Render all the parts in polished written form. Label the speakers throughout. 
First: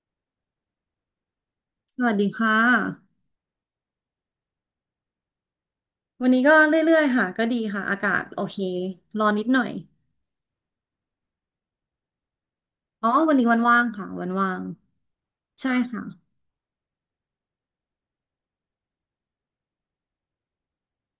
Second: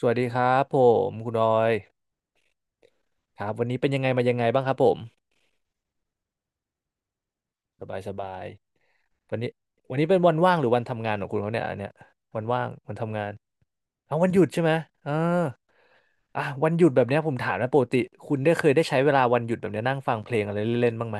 Speaker 1: สวัสดีครับผมคุณออย
Speaker 2: สวัสดีค่ะ
Speaker 1: ครับวันนี้เป็นยังไงมายังไงบ้างครับผม
Speaker 2: วันนี้ก็เรื่อยๆ ค่ะก็ดี
Speaker 1: ส
Speaker 2: ค่ะ
Speaker 1: บา
Speaker 2: อา
Speaker 1: ยส
Speaker 2: กาศ
Speaker 1: บา
Speaker 2: โอ
Speaker 1: ย
Speaker 2: เคร้อน
Speaker 1: วัน
Speaker 2: นิด
Speaker 1: นี้
Speaker 2: หน่อย
Speaker 1: วันนี้เป็นวันว่างหรือวันทำงานของคุณเขาเนี่ยอันเนี้ยวันว่างวัน
Speaker 2: อ๋อ
Speaker 1: ทำงาน
Speaker 2: วันนี้วันว่างค่ะ
Speaker 1: เอา
Speaker 2: วั
Speaker 1: วัน
Speaker 2: น
Speaker 1: หยุด
Speaker 2: ว่า
Speaker 1: ใช่
Speaker 2: ง
Speaker 1: ไหมเออ
Speaker 2: ใช่ค่ะ
Speaker 1: อ่ะวันหยุดแบบเนี้ยผมถามนะปกติคุณได้เคยได้ใช้เวลาวันหยุดแบบเนี้ยนั่งฟังเพลงอะไรเล่นๆบ้างไหม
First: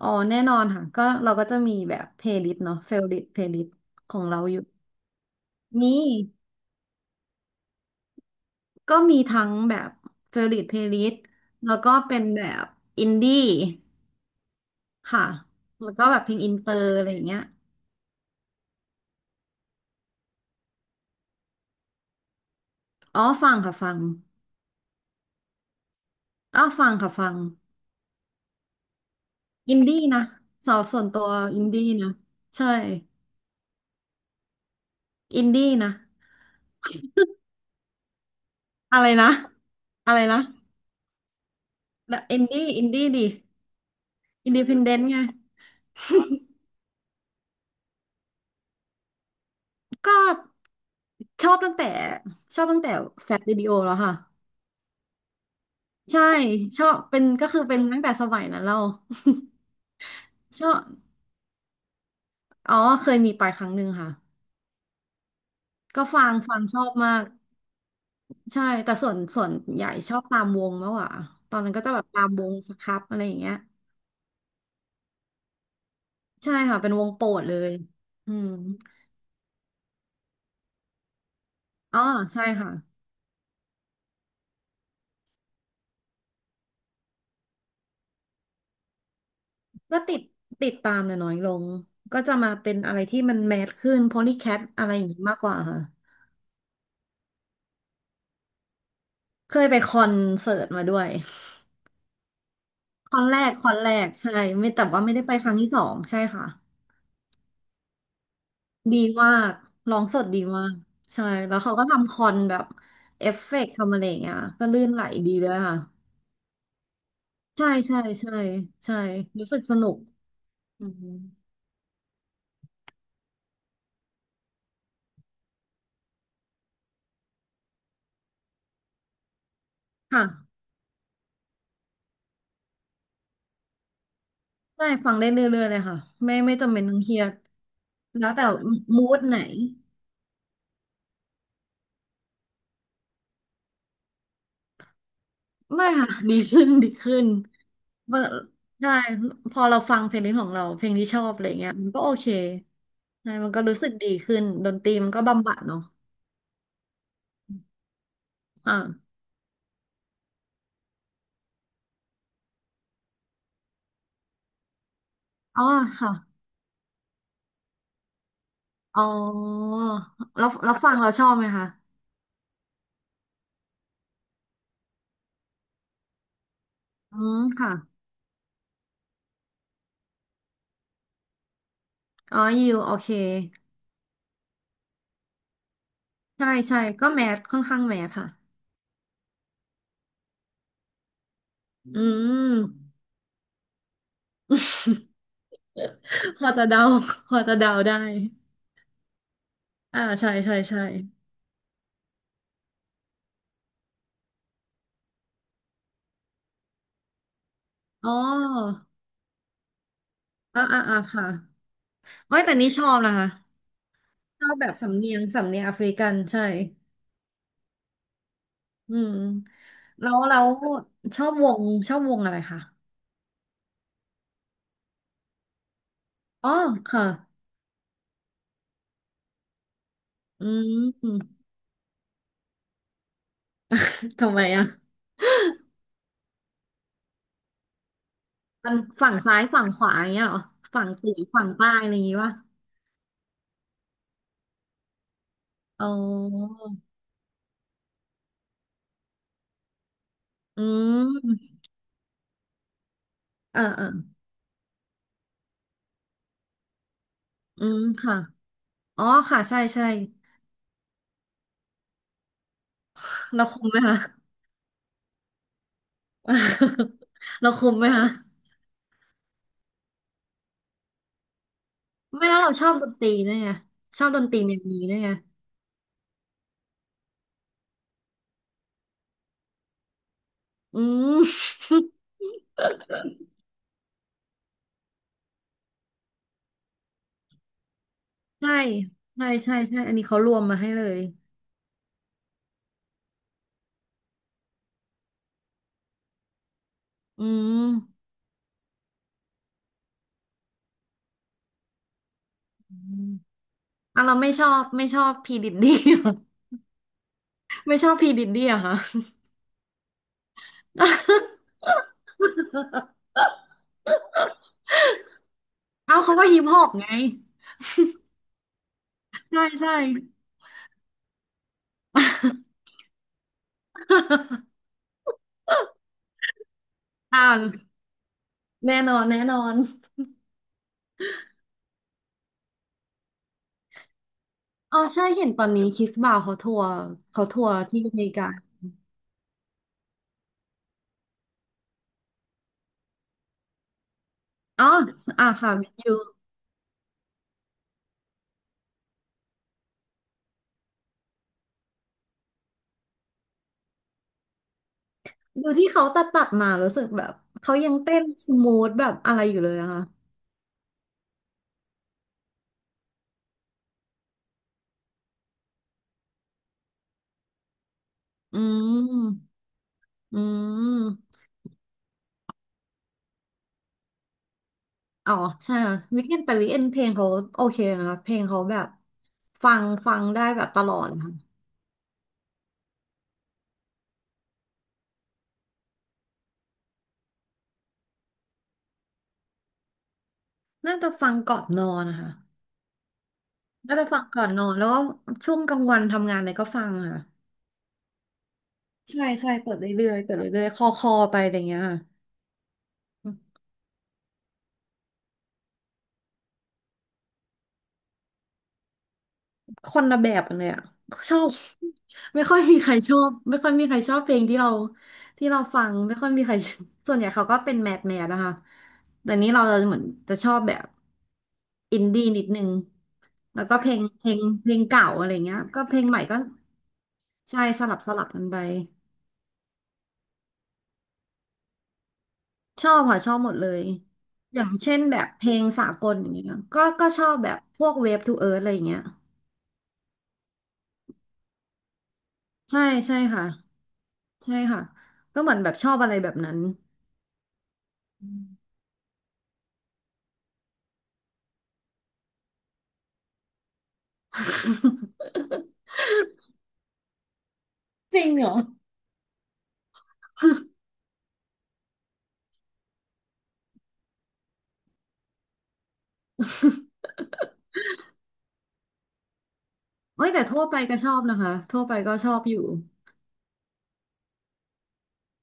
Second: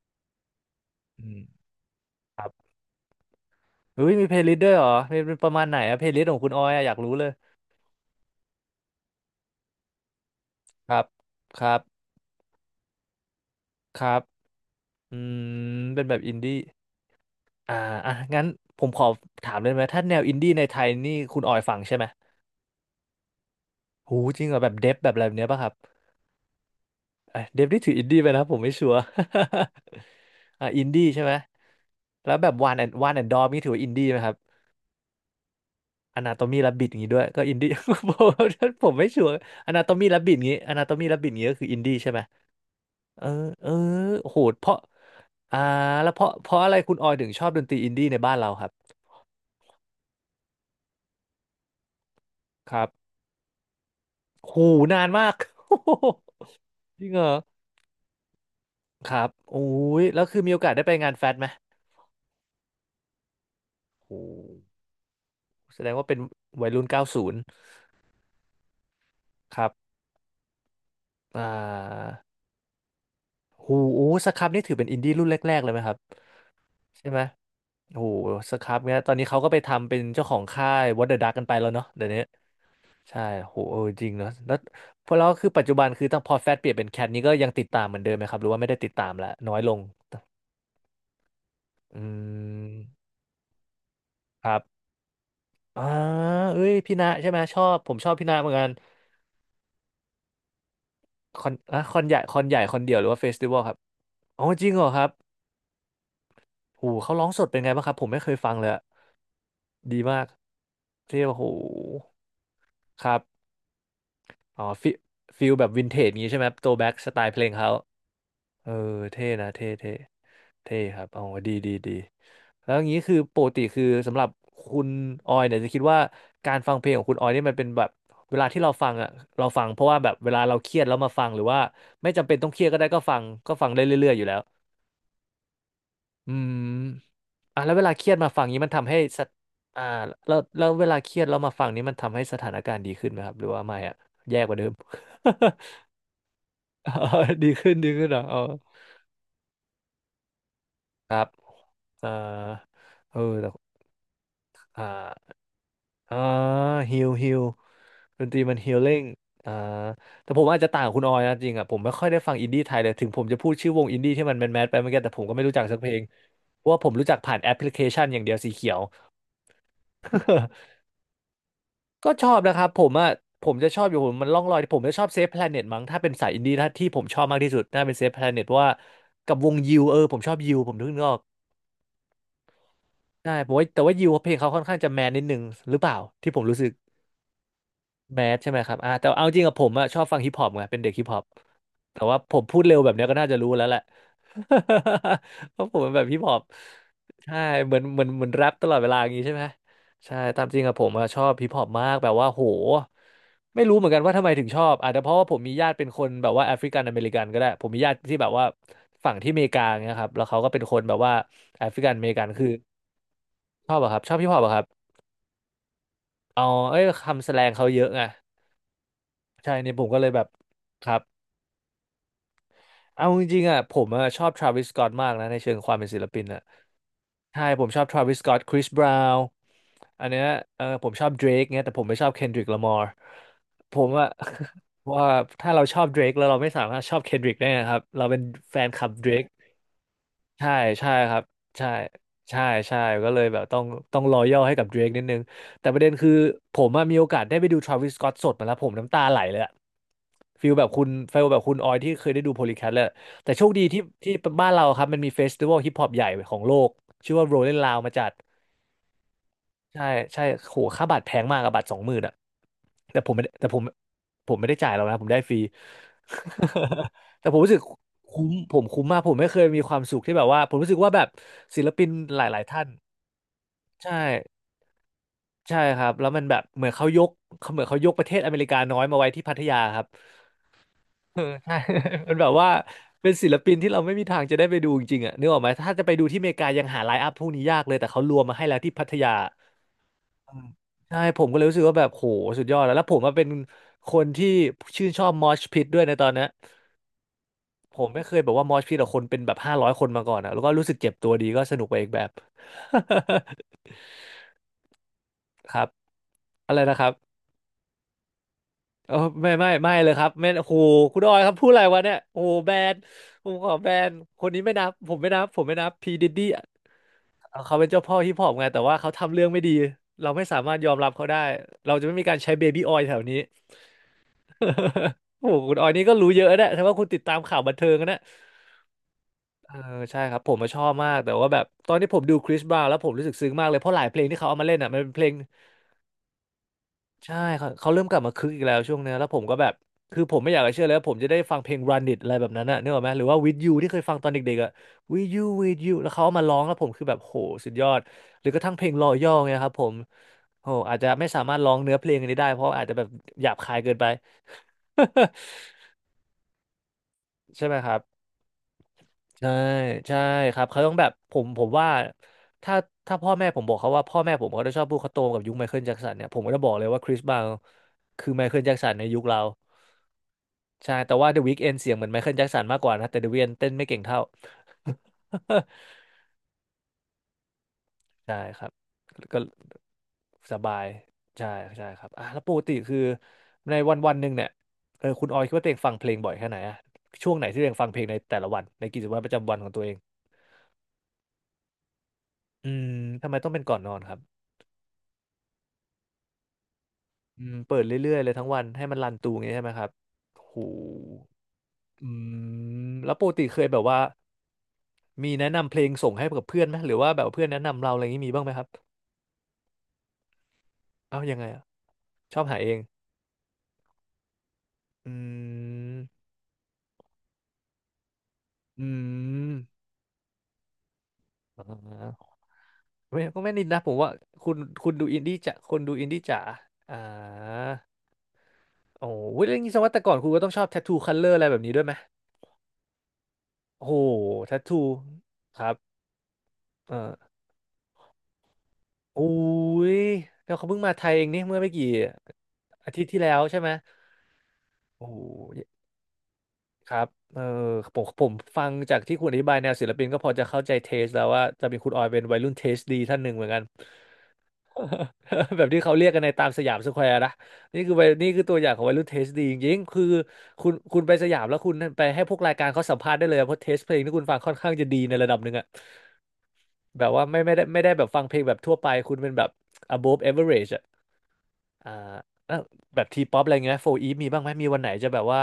Speaker 2: อ๋อแน่นอนค่ะก็
Speaker 1: อื
Speaker 2: เรา
Speaker 1: ม
Speaker 2: ก็จะมีแบบเพล
Speaker 1: ค
Speaker 2: ย์
Speaker 1: รั
Speaker 2: ลิ
Speaker 1: บ
Speaker 2: สต์เนาะเฟ v o ลิ t เพลย์ลิสต์
Speaker 1: เฮ้
Speaker 2: ข
Speaker 1: ย
Speaker 2: อ
Speaker 1: มี
Speaker 2: ง
Speaker 1: เพล
Speaker 2: เรา
Speaker 1: ย์ลิ
Speaker 2: อ
Speaker 1: สต์
Speaker 2: ยู่
Speaker 1: ด้วยเหรอเป็นเป็นประมาณไหน
Speaker 2: มี
Speaker 1: อะเพลย์ลิสต์ของคุณออยอะอยากรู้เลย
Speaker 2: ก็มีทั้งแบบเฟ v o ริ t เพล
Speaker 1: ค
Speaker 2: ย์ลิ
Speaker 1: รับ
Speaker 2: สต์
Speaker 1: ค
Speaker 2: แล้
Speaker 1: รั
Speaker 2: ว
Speaker 1: บ
Speaker 2: ก็เป็นแบบอินดี้
Speaker 1: ครับอื
Speaker 2: ค่ะ
Speaker 1: ม
Speaker 2: แล้ว
Speaker 1: เป็
Speaker 2: ก็
Speaker 1: นแบ
Speaker 2: แบบ
Speaker 1: บ
Speaker 2: เพ
Speaker 1: อิ
Speaker 2: ล
Speaker 1: น
Speaker 2: งอิน
Speaker 1: ดี้
Speaker 2: เตอร์อะไรอย่างเงี้ย
Speaker 1: อ่าอ่ะงั้นผมขอถามเลยไหมถ้าแนวอินดี้ในไทยนี่คุณออยฟังใช่ไหม
Speaker 2: อ๋อฟังค่ะฟัง
Speaker 1: หูจริงเหรอแบบเดฟแบบอะไรแบบเนี้ยป่ะครับ
Speaker 2: อ้าวฟังค่ะฟัง
Speaker 1: เอ้ยเดฟนี่ถืออินดี้ไปนะผมไม่ชัวร์
Speaker 2: อินดี้นะ
Speaker 1: อ่า
Speaker 2: สำห
Speaker 1: อิ
Speaker 2: รับ
Speaker 1: น
Speaker 2: ส่
Speaker 1: ดี้
Speaker 2: วน
Speaker 1: ใช่
Speaker 2: ตัว
Speaker 1: ไหม
Speaker 2: อินดี้นะ
Speaker 1: แล้วแบบ
Speaker 2: ใช่
Speaker 1: วานแอนวานแอนดอมนี่ถือว่าอินดี้ไหมครับ
Speaker 2: อินดี้นะ
Speaker 1: อนาโตมีรับบิดอย่างงี้ด้วยก็อินดี้ ผม
Speaker 2: อะ
Speaker 1: ไม่
Speaker 2: ไร
Speaker 1: ชั
Speaker 2: นะ
Speaker 1: วร์อนาโตมี
Speaker 2: อะ
Speaker 1: รั
Speaker 2: ไร
Speaker 1: บบิด
Speaker 2: นะ
Speaker 1: งี้อนาโตมีรับบิดงี้ก็คืออินดี้ใช่ไห
Speaker 2: แล้
Speaker 1: ม
Speaker 2: วอินดี้อินดี้
Speaker 1: เอ
Speaker 2: ดิ
Speaker 1: อเออโห
Speaker 2: อิน
Speaker 1: ด
Speaker 2: ดี
Speaker 1: เพ
Speaker 2: พ
Speaker 1: ราะ
Speaker 2: นเดนต์ไง
Speaker 1: อ่าแล้วเพราะอะไรคุณออยถึงชอบดนตรีอินดี้ในบ้านเราครับ
Speaker 2: ก็ชอบตั้งแต่ชอบ
Speaker 1: ค
Speaker 2: ตั้ง
Speaker 1: รับ
Speaker 2: แต่แฟล t วิดีโอแล้วค่ะ
Speaker 1: หูนานมาก
Speaker 2: ใช่ชอบ
Speaker 1: จริง
Speaker 2: เป็
Speaker 1: เหร
Speaker 2: น
Speaker 1: อ
Speaker 2: ก็คือเป็นตั้งแต่สมัยนั้นเรา
Speaker 1: ครับโอ้ยแล้วคือมีโอ
Speaker 2: ช
Speaker 1: กาส
Speaker 2: อบ
Speaker 1: ได้ไปงานแฟตไหม
Speaker 2: อ๋อเคยมีไปครั้งหนึ่งค่ะ
Speaker 1: โอ้แสดง
Speaker 2: ก็
Speaker 1: ว่าเป็น
Speaker 2: ฟัง
Speaker 1: วัย
Speaker 2: ช
Speaker 1: รุ่
Speaker 2: อ
Speaker 1: น
Speaker 2: บ
Speaker 1: เก้า
Speaker 2: มาก
Speaker 1: ศูนย์
Speaker 2: ใช่แต่ส่วน
Speaker 1: ครั
Speaker 2: ให
Speaker 1: บ
Speaker 2: ญ่ชอบตามวงมากกว่า
Speaker 1: อ่า
Speaker 2: ตอนนั้นก็จะแบบตามวงสครับอะไรอย่างเงี้ย
Speaker 1: โหโอ้สครับนี่ถือเป็นอินดี้รุ่นแรกๆเลยไหมครับ
Speaker 2: ใช่ค่ะเป็นว
Speaker 1: ใช่
Speaker 2: ง
Speaker 1: ไหม
Speaker 2: โปรดเลย
Speaker 1: โอ้โห
Speaker 2: อืม
Speaker 1: สครับเนี้ยตอนนี้เขาก็ไปทำเป็นเจ้าของค่าย What the Duck กันไปแล้วเนาะ
Speaker 2: อ๋อ
Speaker 1: เดี๋ยวนี้
Speaker 2: ใช่ค่ะ
Speaker 1: ใช่โหเออจริงเนาะแล้วพอแล้วคือปัจจุบันคือตั้งพอแฟตเปลี่ยนเป็นแคทนี้ก็ยังติดตามเหมือนเดิมไหมครับหรือว่าไม่ได้ติดตามละน้อยลง
Speaker 2: ก็ติดตามเนี่ยน้อยลง
Speaker 1: อื
Speaker 2: ก็จะมาเป็นอะไร
Speaker 1: ม
Speaker 2: ที่มันแมสขึ้นโพลีแค
Speaker 1: ครั
Speaker 2: ทอะ
Speaker 1: บ
Speaker 2: ไรอย่างนี้มากกว่าค่ะ
Speaker 1: อ่าเอ้ยพี่ณะใช่ไหมชอบผมชอบพี่ณะเหมือนกัน
Speaker 2: เคยไปคอนเสิร์ตมาด้วย
Speaker 1: คอนอะคอนใหญ่คอนใหญ่คอนเดียวหรื
Speaker 2: ค
Speaker 1: อ
Speaker 2: อ
Speaker 1: ว่า
Speaker 2: น
Speaker 1: เฟส
Speaker 2: แร
Speaker 1: ติ
Speaker 2: ก
Speaker 1: วัล
Speaker 2: ค
Speaker 1: ค
Speaker 2: อ
Speaker 1: รับ
Speaker 2: นแรกใช่
Speaker 1: อ๋อจ
Speaker 2: ไม่
Speaker 1: ริงเหร
Speaker 2: แต่
Speaker 1: อค
Speaker 2: ว่า
Speaker 1: รับ
Speaker 2: ไม่ได้ไปครั้งที่สองใช่ค่ะ
Speaker 1: โหเขาร้องสดเป็นไงบ้างครับผมไม่เคยฟังเลยอะ
Speaker 2: ดีมากร้อ
Speaker 1: ดี
Speaker 2: งส
Speaker 1: มา
Speaker 2: ด
Speaker 1: ก
Speaker 2: ดีมาก
Speaker 1: ที่
Speaker 2: ใช่
Speaker 1: โอ้โห
Speaker 2: แล้วเขาก็ทำคอนแบบ
Speaker 1: ครับ
Speaker 2: เอฟเฟกต์ทำอะไรอย่างเงี้ย
Speaker 1: อ๋อ
Speaker 2: ก็ลื่
Speaker 1: ฟิ
Speaker 2: นไหลดี
Speaker 1: ฟิ
Speaker 2: เล
Speaker 1: ล
Speaker 2: ย
Speaker 1: แบบ
Speaker 2: ค่ะ
Speaker 1: วินเทจงี้ใช่ไหมครับโตแบ็กสไตล์เพลง
Speaker 2: ใช่
Speaker 1: เขา
Speaker 2: ใช่ใช่
Speaker 1: เออ
Speaker 2: ใช่
Speaker 1: เท่
Speaker 2: รู้
Speaker 1: นะ
Speaker 2: สึก
Speaker 1: เท่
Speaker 2: สนุ
Speaker 1: เท่
Speaker 2: ก
Speaker 1: เท่
Speaker 2: อื
Speaker 1: ครั
Speaker 2: ม
Speaker 1: บอ๋อดีแล้วอย่างนี้คือปกติคือสำหรับคุณออยเนี่ยจะคิดว่าการฟังเพลงของคุณออยนี่มันเป็นแบบเวลาที่เราฟังอ่ะเราฟังเพราะว่าแบบ
Speaker 2: ค่ะ
Speaker 1: เวลาเราเครียดแล้วมาฟังหรือว่าไม่จำเป็นต้องเครียดก็ได้ก็ฟังได้เรื่อยๆอยู่แล้ว
Speaker 2: ได้ฟังได้เรื่อยๆเลยค่ะ
Speaker 1: อื
Speaker 2: ไม่จำเป็นต้องเครี
Speaker 1: ม
Speaker 2: ยด
Speaker 1: อ่ะแล้วเวลาเครียด
Speaker 2: แล้
Speaker 1: มา
Speaker 2: ว
Speaker 1: ฟั
Speaker 2: แต่
Speaker 1: งนี้มันทำให้
Speaker 2: มู
Speaker 1: ส
Speaker 2: ด
Speaker 1: ถ
Speaker 2: ไหน
Speaker 1: อ่าแล้วเวลาเครียดเรามาฟังนี้มันทำให้สถานการณ์ดีขึ้นไหมครับหรือว่าไม่อะแย่กว่าเดิม
Speaker 2: ไม่ค่ะ ดีขึ้น ดี
Speaker 1: อ๋อ
Speaker 2: ขึ้น
Speaker 1: ดีขึ้นเหร
Speaker 2: เมื่
Speaker 1: อ
Speaker 2: อ
Speaker 1: อ๋อ
Speaker 2: ใช่พอเราฟังเพลงนี้ของเราเพลงที่
Speaker 1: ค
Speaker 2: ช
Speaker 1: รั
Speaker 2: อ
Speaker 1: บ
Speaker 2: บอะไรเงี้ยมันก็
Speaker 1: อ่า
Speaker 2: โอเค
Speaker 1: เออ
Speaker 2: ใช่
Speaker 1: แต่
Speaker 2: มันก็รู้สึกดีขึ้นดน
Speaker 1: อ่
Speaker 2: ตรีมันก็
Speaker 1: า
Speaker 2: บำบัดเนาะ
Speaker 1: อ่าฮิลฮิลดนตรีมันฮิลลิ่ง
Speaker 2: อ่า
Speaker 1: อ่าแต่ผมอาจจะต่างกับคุณออยนะจริงอ่ะผมไม่ค่อยได้ฟังอินดี้ไทยเลยถึงผมจะพูดชื่อวงอินดี้ที่มันแมนแมสไปเมื่อกี้แต่ผมก็ไม่รู้
Speaker 2: อ๋
Speaker 1: จั
Speaker 2: อ
Speaker 1: กสักเพลง
Speaker 2: ค่ะ
Speaker 1: เพราะว่าผมรู้จักผ่านแอปพลิเคชันอย่างเดียวสีเขียว
Speaker 2: อ๋อแล้วฟังเราชอบไหมคะ
Speaker 1: ก็ชอบนะครับผมอ่ะผมจะชอบอยู่ผมมันล่องลอยผมจะชอบเซฟแพลเน็ตมั้งถ้าเป็นสายอินดี้ถ้าที่ผมช
Speaker 2: อื
Speaker 1: อบมา
Speaker 2: ม
Speaker 1: กที่สุด
Speaker 2: ค่ะ
Speaker 1: น่าเป็นเซฟแพลเน็ตเพราะว่ากับวงยิวเออผมชอบยิวผมนึกออก
Speaker 2: อ๋อยิวโอเค
Speaker 1: ใช่ผมว่าแต่ว่ายิวเพลงเขาค่อนข้างจะแมนนิดนึงหรือเปล่าที่ผม
Speaker 2: ใช่
Speaker 1: รู้สึก
Speaker 2: ใช่ก็แมทค่อนข้างแมท
Speaker 1: แม
Speaker 2: ค่ะ
Speaker 1: สใช่ไหมครับอ่าแต่เอาจริงกับผมอะชอบฟังฮิปฮอปไงเป็นเด็กฮิปฮอป
Speaker 2: อื
Speaker 1: แต่ว่าผม
Speaker 2: ม
Speaker 1: พูดเร็วแบบเนี้ยก็น่าจะรู้แล้วแหละ เพราะผมเป็นแบบฮิปฮอ
Speaker 2: พ
Speaker 1: ป
Speaker 2: อจะเดาพ
Speaker 1: ใช่
Speaker 2: อจะเดา
Speaker 1: เหมือน
Speaker 2: ได้
Speaker 1: เหมือนเหมือนแรปตลอดเวลาอย่างงี้ใช่ไหม
Speaker 2: อ่า
Speaker 1: ใช่
Speaker 2: ใช่
Speaker 1: ตาม
Speaker 2: ใช่
Speaker 1: จริงกับ
Speaker 2: ใช่
Speaker 1: ผมอะชอบฮิปฮอปมากแบบว่าโหไม่รู้เหมือนกันว่าทำไมถึงชอบอาจจะเพราะว่าผมมีญาติเป็นคนแบบว่าแอฟริกันอเมริกันก็ได้ผมมีญาติ
Speaker 2: อ๋
Speaker 1: ที่แบบว่า
Speaker 2: อ
Speaker 1: ฝั่งที่อเมริกาเงี้ยครับแล้วเขาก็เป็
Speaker 2: อ่า
Speaker 1: นค
Speaker 2: อ่า
Speaker 1: นแบ
Speaker 2: อ่า
Speaker 1: บว่า
Speaker 2: ค่ะ
Speaker 1: แอฟริกันอเมริกัน
Speaker 2: ไม่
Speaker 1: คือ
Speaker 2: แต่นี่ชอบนะคะ
Speaker 1: ชอบอะครับชอบฮิปฮอ
Speaker 2: ช
Speaker 1: ป
Speaker 2: อ
Speaker 1: อะ
Speaker 2: บ
Speaker 1: ครั
Speaker 2: แบบ
Speaker 1: บ
Speaker 2: สำเนียงสำเนียงแอฟริกันใช่
Speaker 1: เอาเอ้ยคำแสแลงเขาเยอะไง
Speaker 2: อืม
Speaker 1: ใช่เนี่ยผมก็เล
Speaker 2: แล้
Speaker 1: ย
Speaker 2: ว
Speaker 1: แบบ
Speaker 2: เรา
Speaker 1: ครับ
Speaker 2: ชอบวงชอบวงอะไรคะ
Speaker 1: เอาจริงๆอ่ะผมอะชอบทราวิสสก็อตมากนะในเชิงความเป็นศิลปินอ่ะ
Speaker 2: อ๋อค่ะ
Speaker 1: ใช่ผมชอบทราวิสสก็อตคริสบราวน์อันเนี้ย
Speaker 2: อื
Speaker 1: เออผมชอบเดร
Speaker 2: ม
Speaker 1: กเงี้ยแต่ผมไม่ชอบเคนดริกล a มอร์ผมอ่ะ
Speaker 2: ทำไมอ่ะ
Speaker 1: ว่าถ้าเราชอบเดรกแล้วเราไม่สามารถชอบเคนดริกได้นะครับเราเป็นแฟน
Speaker 2: มัน
Speaker 1: คลับเดร
Speaker 2: ฝั่ง
Speaker 1: ก
Speaker 2: ซ้ายฝั่งขวาอย่างเงี้ยเหรอ
Speaker 1: ใช่
Speaker 2: ฝั่ง
Speaker 1: ใช่
Speaker 2: ตี
Speaker 1: ครับ
Speaker 2: ฝั่ง
Speaker 1: ใช่
Speaker 2: ใต้อะไรอย่างงี้ป่ะ
Speaker 1: ใช่ใช่ก็เลยแบบต้องรอยัลให้กับเดรกนิดนึงแต่ประ
Speaker 2: อ๋
Speaker 1: เด็นคือ
Speaker 2: อ
Speaker 1: ผมอะมีโอกาสได้ไปดูทราวิสสก็อตสดมาแล้วผมน้ำตาไหลเลยอะฟิล
Speaker 2: อื
Speaker 1: แบบคุณฟิลแบบ
Speaker 2: ม
Speaker 1: คุณออยที่เคยได้ดูโพลีแคทแล้วแต่โชค
Speaker 2: เออ
Speaker 1: ดีที่
Speaker 2: เออ
Speaker 1: ที่บ้านเราครับมันมีเฟสติวัลฮิปฮอปใหญ่ของโลกชื่อว่าโรลเลน
Speaker 2: อื
Speaker 1: ลาว
Speaker 2: ม
Speaker 1: มาจัด
Speaker 2: ค่ะอ๋อค่ะใช่ใช่
Speaker 1: ใช่ใช่โหค่าบัตรแพงมากอะบัตร20,000อะแต่ผมไม่ได้
Speaker 2: เรา
Speaker 1: แต่ผ
Speaker 2: คุ
Speaker 1: ม
Speaker 2: มไหมคะ
Speaker 1: ผมไม่ได้จ่ายแล้วนะผมได้ฟรี แต่ผม
Speaker 2: เรา
Speaker 1: รู้สึก
Speaker 2: คุมไหมคะ
Speaker 1: คุ้มผมคุ้มมากผมไม่เคยมีความสุขที่แบบว่าผมรู้สึกว่าแบบศิลปินห
Speaker 2: ไม่แล้
Speaker 1: ลา
Speaker 2: ว
Speaker 1: ยๆ
Speaker 2: เรา
Speaker 1: ท่า
Speaker 2: ช
Speaker 1: น
Speaker 2: อบดนตรีด้วยไง
Speaker 1: ใช่
Speaker 2: ชอบดนตรีแนวนี้ด้วยไง
Speaker 1: ใช่ครับแล้วมันแบบเหมือนเขายกเขายกประเทศอเมริกาน้อยมาไว้ที่พัทยาครับ
Speaker 2: อื
Speaker 1: เออ
Speaker 2: ม
Speaker 1: ใช่ มันแบบว่าเป็นศิลปินที่เราไม่มีทางจะได้ไปดูจริงๆอ่ะนึกออกไหมถ้าจะไปดูที่อเมริกายังหาไลน์อัพพวกนี้ยากเลยแต่เขารวมมาให้
Speaker 2: ใช่
Speaker 1: แล้วที่พัทยา
Speaker 2: ใช่ใช่ใช่อันนี้เขาร
Speaker 1: อื
Speaker 2: วม
Speaker 1: ม
Speaker 2: มาให้เล
Speaker 1: ใช่
Speaker 2: ย
Speaker 1: ผมก็เลยรู้สึกว่าแบบโหสุดยอดแล้วแล้วผมมาเป็นคนที่ชื่นชอบมอชพิทด้วยในตอนเนี้ย
Speaker 2: อืม
Speaker 1: ผมไม่เคยแบบว่ามอชพิทกับคนเป็นแบบ500คนมาก่อนอะแล้วก็รู้สึกเจ็บตัวดีก็สนุกไปอีกแบบ
Speaker 2: อืมอ่ะเราไม่ชอบพีดิด
Speaker 1: ครับ
Speaker 2: ดี้
Speaker 1: อะไรนะครับ
Speaker 2: ไม่ชอบพีดิดดี้อะค่ะ
Speaker 1: เออไม่ไม่ไม่เลยครับไม่โอ้โหคุณออยครับพูดอะ ไรวะเนี่ยโอ้โหแบนผมขอแบนคนนี้ไม่นับผมไม่นับผมไม่นับพี
Speaker 2: เอา
Speaker 1: ดิด
Speaker 2: เขา
Speaker 1: ดี้
Speaker 2: ก็ฮิปฮอปไง
Speaker 1: เขาเป็นเจ้าพ่อฮิปฮอปไงแต่ว่าเขาทำเรื่องไม่
Speaker 2: ใช่
Speaker 1: ดี
Speaker 2: ใช่
Speaker 1: เราไม่สามารถยอมรับเขาได้เราจะไม่มีการใช้เบบี้ออยล์แถวนี้ โอ้โห คุณออยนี่ก็รู้เยอะนะแต่ว่าคุณติดตา
Speaker 2: อ่
Speaker 1: มข่าวบันเทิ
Speaker 2: า
Speaker 1: งนะ
Speaker 2: แน่นอนแน่นอ
Speaker 1: เอ
Speaker 2: น
Speaker 1: อใช่ครับผมมาชอบมาก แต่ว่าแบบตอนที่ผมดูคริสบราวน์แล้วผมรู้สึกซึ้งมากเลย เพราะหลายเพลงที่เขาเอามาเล่นอ่ะ
Speaker 2: อ๋
Speaker 1: มั
Speaker 2: อ
Speaker 1: นเป็นเพ
Speaker 2: ใช่
Speaker 1: ลง
Speaker 2: เห็นตอนนี้คิสบ่าวเขาทัวร์
Speaker 1: ใช่
Speaker 2: เขาทั
Speaker 1: เขา
Speaker 2: วร์
Speaker 1: เขา
Speaker 2: ที่
Speaker 1: เริ่ม
Speaker 2: อ
Speaker 1: กลั
Speaker 2: เม
Speaker 1: บมา
Speaker 2: ริ
Speaker 1: คึ
Speaker 2: กา
Speaker 1: กอีกแล้วช่วงเนี้ยแล้วผมก็แบบ คือผมไม่อยากจะเชื่อเลยว่าผมจะได้ฟังเพลง Run It อะไรแบบนั้นน่ะนึกออกไหมหรือว่า With You ที่เคยฟังตอนเด็กๆอ่ะ
Speaker 2: อ๋อ
Speaker 1: With You
Speaker 2: อ่าค่ะ
Speaker 1: With You แล้
Speaker 2: ดู
Speaker 1: วเขาเอามาร้องแล้วผมคือแบบโหสุดยอดหรือกระทั่งเพลง Loyal เนี่ยครับผมโหอาจจะไม่สามารถร้องเนื้อเพลงอันนี้ได้เพราะอาจจะแบบหยาบคายเกินไป
Speaker 2: ดูที่เขาตัดมารู้สึกแบบ
Speaker 1: ใช่ไห
Speaker 2: เขา
Speaker 1: มค
Speaker 2: ยัง
Speaker 1: รับ
Speaker 2: เต้นสมูทแบบอะไร
Speaker 1: ใช่
Speaker 2: อยู่เลยอะค่ะ
Speaker 1: ใช่ครับเขาต้องแบบผมผมว่าถ้าถ้าพ่อแม่ผมบอกเขาว่าพ่อแม่ผมเขาจะชอบพูดเขาโตมกับยุคไมเคิลแจ็คสันเนี่ยผมก็จะบอกเลยว่าคริสบราวน์คือไมเคิ
Speaker 2: อื
Speaker 1: ลแจ็คสันในยุคเรา
Speaker 2: มอื
Speaker 1: ใช่แต่ว่า
Speaker 2: ม
Speaker 1: The Weeknd เอนเสียงเหมือนไมเคิลแจ็คสันมากกว่านะแต่ The Weeknd เอนเต้นไม่เก่งเท่า
Speaker 2: อ๋อใช่ค่ะ วีคเอนแต่วีคเอนเพลงเขาโอเคนะคะเพ
Speaker 1: ใช่
Speaker 2: ลงเขา
Speaker 1: ครับ
Speaker 2: แบบ
Speaker 1: ก็
Speaker 2: ฟังได้
Speaker 1: ส
Speaker 2: แบบ
Speaker 1: บา
Speaker 2: ต
Speaker 1: ย
Speaker 2: ลอดนะคะ
Speaker 1: ใช่ใช่ครับอ่ะแล้วปกติคือในวันวันหนึ่งเนี่ยเออคุณออยคิดว่าตัวเองฟังเพลงบ่อยแค่ไหนอะช่วงไหนที่ตัวเองฟังเพลงในแต่ละวันในกิจวัตรประจำวันของตัวเอง
Speaker 2: น่าจะฟังก่อนนอนนะคะ
Speaker 1: อืมทำไมต้องเป็นก่อนนอ
Speaker 2: น่า
Speaker 1: น
Speaker 2: จะ
Speaker 1: ครับ
Speaker 2: ฟังก่อนนอนแล้วก็ช่วงกลางวันทำงานอะไรก็ฟัง
Speaker 1: อื
Speaker 2: ค่ะ
Speaker 1: มเปิดเรื่อยๆเลยทั้งวันให้มันรัน
Speaker 2: ใช่
Speaker 1: ตู
Speaker 2: ใช่
Speaker 1: งี้ใช่ไหม
Speaker 2: เปิด
Speaker 1: ครับ
Speaker 2: เรื่อยๆเปิด
Speaker 1: โห
Speaker 2: เรื่อยๆคอคอไปอะไรอย่างเงี้ยค่
Speaker 1: อืมแล้วปกติเค
Speaker 2: ะ
Speaker 1: ยแบบว่ามีแนะนำเพลงส่งให้กับเพื่อนไหมหรือว่าแบบเพื่อนแนะนำเราอะไรอย่างนี้มีบ้างไหมครับ
Speaker 2: คนละแบบกันเลยอะ
Speaker 1: เอ้า
Speaker 2: ช
Speaker 1: ยัง
Speaker 2: อ
Speaker 1: ไง
Speaker 2: บ
Speaker 1: อะชอ
Speaker 2: ไม่
Speaker 1: บ
Speaker 2: ค่อ
Speaker 1: หา
Speaker 2: ย
Speaker 1: เอ
Speaker 2: มี
Speaker 1: ง
Speaker 2: ใครชอบไม่ค่อยมีใครชอบเพลงที่เรา
Speaker 1: อื
Speaker 2: ที่เราฟังไม่ค่
Speaker 1: ม
Speaker 2: อยมีใคร ส่วนใหญ่เขาก็เป็นแมสแมสนะคะ
Speaker 1: อื
Speaker 2: แต่นี้
Speaker 1: ม
Speaker 2: เราเหมือนจะชอบแบบ
Speaker 1: อ่
Speaker 2: อินดี้
Speaker 1: า
Speaker 2: นิดนึง
Speaker 1: ไม่ก็ไม่
Speaker 2: แล้
Speaker 1: นิด
Speaker 2: วก็
Speaker 1: นะ
Speaker 2: เพ
Speaker 1: ผ
Speaker 2: ล
Speaker 1: ม
Speaker 2: ง
Speaker 1: ว่า
Speaker 2: เพลง
Speaker 1: คุณ
Speaker 2: เพลง
Speaker 1: คุณดู
Speaker 2: เก่า
Speaker 1: อิน
Speaker 2: อะไร
Speaker 1: ดี้จ๋า
Speaker 2: เงี้ย
Speaker 1: คน
Speaker 2: ก็
Speaker 1: ดู
Speaker 2: เพล
Speaker 1: อิ
Speaker 2: ง
Speaker 1: น
Speaker 2: ให
Speaker 1: ดี้
Speaker 2: ม่ก็
Speaker 1: จ๋าอ่า
Speaker 2: ใช่สลับกันไป
Speaker 1: โอ้โหเรื่องนี้แสดงว่าแต่ก่อนคุณก็ต้องชอบแท t ทูคัลเลอร์อะไรแบบนี้ด้วยไหม
Speaker 2: ชอบค่ะชอบหมดเลย
Speaker 1: โอ้โหแท
Speaker 2: อ
Speaker 1: t
Speaker 2: ย่าง
Speaker 1: ทู
Speaker 2: เช่นแบบเพล
Speaker 1: ค
Speaker 2: ง
Speaker 1: รับ
Speaker 2: สากลอย่างเงี้ยก็ชอ
Speaker 1: เออ
Speaker 2: บแบบพวกเวฟทูเอิร์ธอะไรอย่างเงี้ย
Speaker 1: อุ้ยแล้วเขาเพิ่งมาไทยเองนี่เมื่อไม่กี่
Speaker 2: ใช่
Speaker 1: อาทิตย์
Speaker 2: ใช่
Speaker 1: ที่แล้ว
Speaker 2: ค่ะ
Speaker 1: ใช่ไหม
Speaker 2: ใช่ค่ะ
Speaker 1: โอ้
Speaker 2: ก็เหมือ
Speaker 1: โห
Speaker 2: นแบบชอบอะไรแบบนั้น
Speaker 1: ครับเออผมฟังจากที่คุณอธิบายแนวศิลปินก็พอจะเข้าใจเทสแล้วว่าจะเป็นคุณออยเป็นวัยรุ่นเทสดีท่านหนึ่งเหมือนกัน แบบที่เขาเรียกกันในตามสยามสแควร์นะนี่คือวัย
Speaker 2: จริ
Speaker 1: นี่
Speaker 2: ง
Speaker 1: คือ
Speaker 2: เหร
Speaker 1: ตั
Speaker 2: อ
Speaker 1: วอย่างของวัยรุ่นเทสดีจริงๆคือคุณไปสยามแล้วคุณไปให้พวกรายการเขาสัมภาษณ์ได้เลยเพราะเทสเพลงที่คุณฟังค่อนข้างจะดีในระดับหนึ่งอะแบบว่าไม่ได้แบบฟังเพลงแบบทั่วไปคุณเป็นแบบ above
Speaker 2: เอ้ยแต่ทั่ว
Speaker 1: average
Speaker 2: ไปก็ชอบนะคะทั่ว
Speaker 1: อ่า
Speaker 2: ไปก็ชอบอ
Speaker 1: แล้ว
Speaker 2: ยู่
Speaker 1: แบบทีป๊อปอะไรเงี้ยโฟอีฟมีบ้างไหมมีวันไหนจะแบบว่า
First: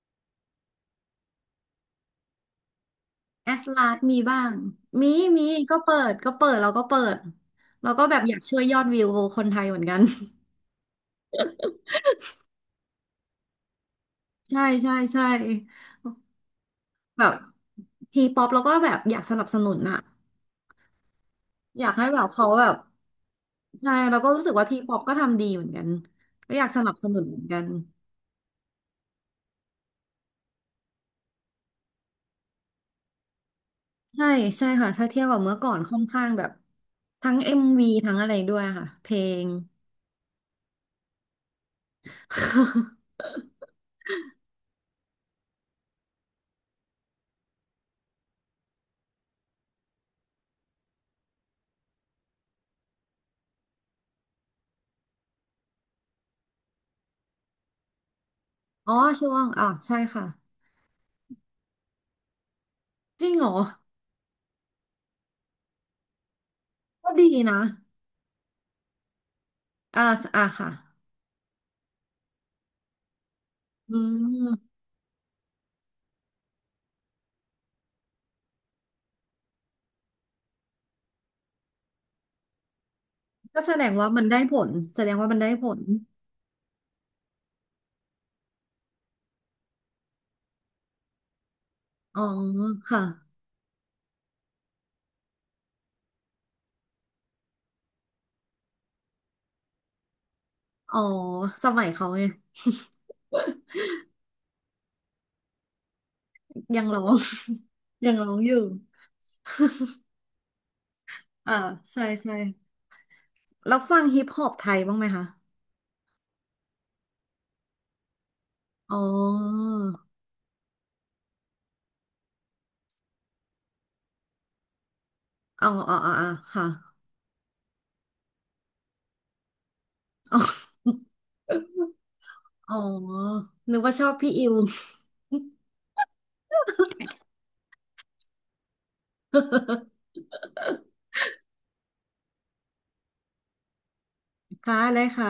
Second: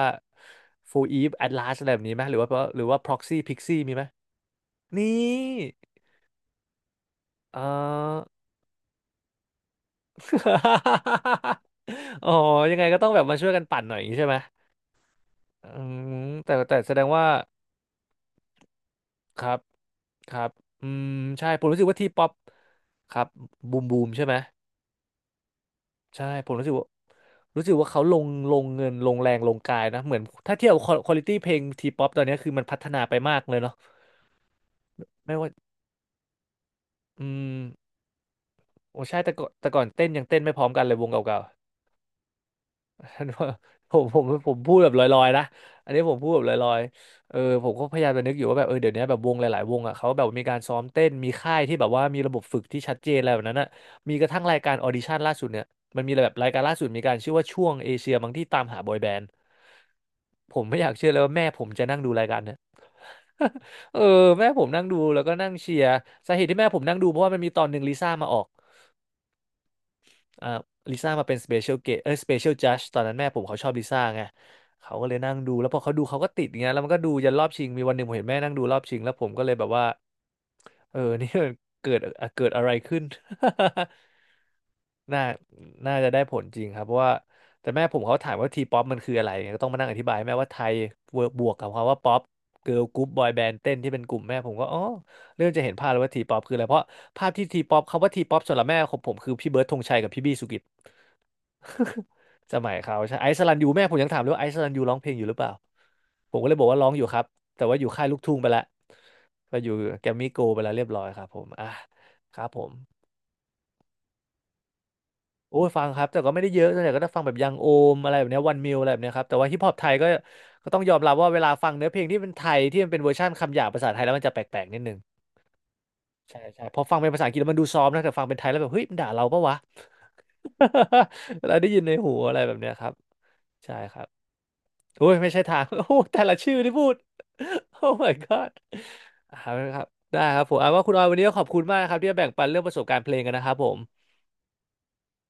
Speaker 1: โฟอีฟแอดลาสอะไรแบบนี้ไหมหรือว่าพ็อกซี่
Speaker 2: แอ
Speaker 1: พิก
Speaker 2: ส
Speaker 1: ซี่
Speaker 2: ลา
Speaker 1: มี
Speaker 2: ด
Speaker 1: ไหม
Speaker 2: มีบ้าง
Speaker 1: นี่
Speaker 2: มีมีก็เปิดก็เปิดเราก็เปิด
Speaker 1: เอ
Speaker 2: เราก็แบบ
Speaker 1: อ
Speaker 2: อยากช่วยยอดวิวคนไทยเหมือนกัน
Speaker 1: อ๋อยังไงก็ต้องแบบมาช่วยกันปั่นหน่อยอย่างนี้ใช่ไหม
Speaker 2: ใช่ใช่ใช่
Speaker 1: อืมแต่แสดง
Speaker 2: แบ
Speaker 1: ว่า
Speaker 2: บทีป๊อปเราก็แบบอยากส
Speaker 1: ค
Speaker 2: นับ
Speaker 1: รั
Speaker 2: ส
Speaker 1: บ
Speaker 2: นุนอะ
Speaker 1: ครับอืมใช่ผมรู้
Speaker 2: อ
Speaker 1: สึก
Speaker 2: ยาก
Speaker 1: ว่าที
Speaker 2: ให้แบ
Speaker 1: ป๊อ
Speaker 2: บ
Speaker 1: ป
Speaker 2: เขาแบบ
Speaker 1: ครับบูม
Speaker 2: ใช่
Speaker 1: บูม
Speaker 2: เรา
Speaker 1: ใช่
Speaker 2: ก็
Speaker 1: ไหม
Speaker 2: รู้สึกว่าทีป๊อปก็ทำดีเหมือนกัน
Speaker 1: ใช่ผ
Speaker 2: ก็
Speaker 1: ม
Speaker 2: อ
Speaker 1: รู้
Speaker 2: ยาก
Speaker 1: สึก
Speaker 2: ส
Speaker 1: ว่า
Speaker 2: นับสนุนเหมือนกั
Speaker 1: รู้
Speaker 2: น
Speaker 1: สึกว่าเขาลงเงินลงแรงลงกายนะเหมือนถ้าเทียบควอลิตี้เพลงทีป๊อปตอนเนี้ยคือมันพัฒนาไปมากเลยเนาะ
Speaker 2: ใช่ใช่ค่ะถ้าเทียบ
Speaker 1: ไม่
Speaker 2: กับ
Speaker 1: ว่า
Speaker 2: เมื่อก่อนค่อนข้างแบบ
Speaker 1: อื
Speaker 2: ทั้งเอ็มวี
Speaker 1: ม
Speaker 2: ทั้งอะไรด้วยค่ะ
Speaker 1: โอ้
Speaker 2: เพ
Speaker 1: ใช่
Speaker 2: ล
Speaker 1: แต่ก่
Speaker 2: ง
Speaker 1: อนแต่ก่อนเต้นยังเต้นไม่พร้อมกันเลยวงเก่า ๆ ผมพูดแบบลอยๆนะอันนี้ผมพูดแบบลอยๆเออผมก็พยายามจะนึกอยู่ว่าแบบเออเดี๋ยวนี้แบบวงหลายๆวงอ่ะเขาแบบมีการซ้อมเต้นมีค่ายที่แบบว่ามีระบบฝึกที่ชัดเจนอะไรแบบนั้นอ่ะมีกระทั่งรายการออดิชั่นล่าสุดเนี่ยมันมีแบบรายการล่าสุดมีการชื่อว่าช่วงเอเชียบางที่ตามหาบ
Speaker 2: อ๋
Speaker 1: อ
Speaker 2: อ
Speaker 1: ยแบนด์
Speaker 2: ช่วงอ่ะใช่ค่ะ
Speaker 1: ผมไม่อยากเชื่อเลยว่าแม่ผมจะนั่งดูรายการเนี่ย
Speaker 2: จริงเหรอ
Speaker 1: เออแม่ผมนั่งดูแล้วก็นั่งเชียร์สาเหตุที่แม่ผมนั่งดู
Speaker 2: ก็
Speaker 1: เพราะ
Speaker 2: ดี
Speaker 1: ว่ามันมี
Speaker 2: นะ
Speaker 1: ตอนหนึ่งลิซ่ามาออก
Speaker 2: อ่า
Speaker 1: เอ่
Speaker 2: อ่า
Speaker 1: อ
Speaker 2: ค่ะ
Speaker 1: ลิซ่ามาเป็นสเปเชียลเอ้ยสเปเชียลจัดตอนนั้นแม่ผมเขาชอบลิ
Speaker 2: อื
Speaker 1: ซ่าไง
Speaker 2: ม
Speaker 1: เขาก็เลยนั่งดูแล้วพอเขาดูเขาก็ติดอย่างเงี้ยแล้วมันก็ดูยันรอบชิงมีวันหนึ่งผมเห็นแม่นั่งดูรอบชิงแล้วผมก็เลยแบบว่า เออ นี่มันเกิดเกิดอะไรขึ้น
Speaker 2: ก็แสดงว่ามันได้ผลแสด ง
Speaker 1: น่า
Speaker 2: ว่ามันได้ผล
Speaker 1: น่าจะได้ผลจริงครับเพราะว่าแต่แม่ผมเขาถามว่าทีป๊อปมันคืออะไรเนี่ยก็ต้องมานั่งอธิบายแม่ว่าไทยบวกกับคำว่าป๊อ
Speaker 2: อ๋
Speaker 1: ป
Speaker 2: อ
Speaker 1: เกิร์ลก
Speaker 2: ค่ะ
Speaker 1: รุ๊ปบอยแบนด์เต้นที่เป็นกลุ่มแม่ผมก็อ๋อเริ่มจะเห็นภาพแล้วว่าทีป๊อปคืออะไร เพราะภาพที่ทีป๊อปคำว่าทีป๊อปสำหรับแม่ของผมคือพี่เบิร์ดธงชัยกับพี่บี้สุกิจ
Speaker 2: อ๋อสมัยเขาไง
Speaker 1: สมัยเขาใช่ไอซ์สลันยูแม่ผมยังถามเลยว่าไอซ์สลันยูร้องเพลงอยู่หรือเปล่าผมก็เลยบอก ว่า
Speaker 2: ยั
Speaker 1: ร้
Speaker 2: ง
Speaker 1: องอ
Speaker 2: ร้อ
Speaker 1: ยู่ค
Speaker 2: ง
Speaker 1: รับแต่ว่าอยู่ค่า ย
Speaker 2: ยั
Speaker 1: ลู
Speaker 2: ง
Speaker 1: ก
Speaker 2: ร้อ
Speaker 1: ทุ่ง
Speaker 2: ง
Speaker 1: ไป
Speaker 2: อยู่
Speaker 1: แล้ว ก็อยู่แกรมมี่โกลไปแล้วเรียบร้อยครับผม
Speaker 2: อ่า
Speaker 1: อ่ะ
Speaker 2: ใช่ใช่
Speaker 1: ครับผม
Speaker 2: แล้วฟังฮิปฮอปไทยบ้างไหมคะ
Speaker 1: โอ้ยฟังครับแต่ก็ไม่ได้เยอะส่วนใหญ่ก็จะฟังแบบยังโอมอะไรแบบเนี้วันมิวอะไร
Speaker 2: อ๋
Speaker 1: แบบเนี้ยครับแต่ว่าฮิป
Speaker 2: อ
Speaker 1: ฮอปไทยก็ก็ต้องยอมรับว่าเวลาฟังเนื้อเพลงที่เป็นไทยที่มันเป็นเวอร์ชันคำหยาบภาษาไทยแล้วมันจะแปลกๆนิดนึง
Speaker 2: อ๋ออ๋ออ๋ออ๋อ
Speaker 1: ใช่ใช่
Speaker 2: ค่ะ
Speaker 1: พอฟังเป็นภาษาอังกฤษแล้วมันดูซอฟต์นะแต่ฟังเป็นไทยแล้วแบบเฮ้ยมันด่าเราปะวะ
Speaker 2: อ๋อ
Speaker 1: เราได้ยินในหูอะไรแบบเนี้
Speaker 2: อ๋
Speaker 1: ย
Speaker 2: อ
Speaker 1: ครับใช่
Speaker 2: นึกว่า
Speaker 1: ค
Speaker 2: ช
Speaker 1: รับ
Speaker 2: อบพี่อิว
Speaker 1: โอ้ยไม่ใช่ทาง โอ้แต่ละชื่อที่พูดโอ้ my god อ่าครับ ได้ครับผมเอาว่าคุณออยวันนี้ก็ขอบคุณมากนะครับที่มาแบ่งปันเรื่องประสบการณ์เพลงกันนะครับผม
Speaker 2: ค่ะเลยค่ะ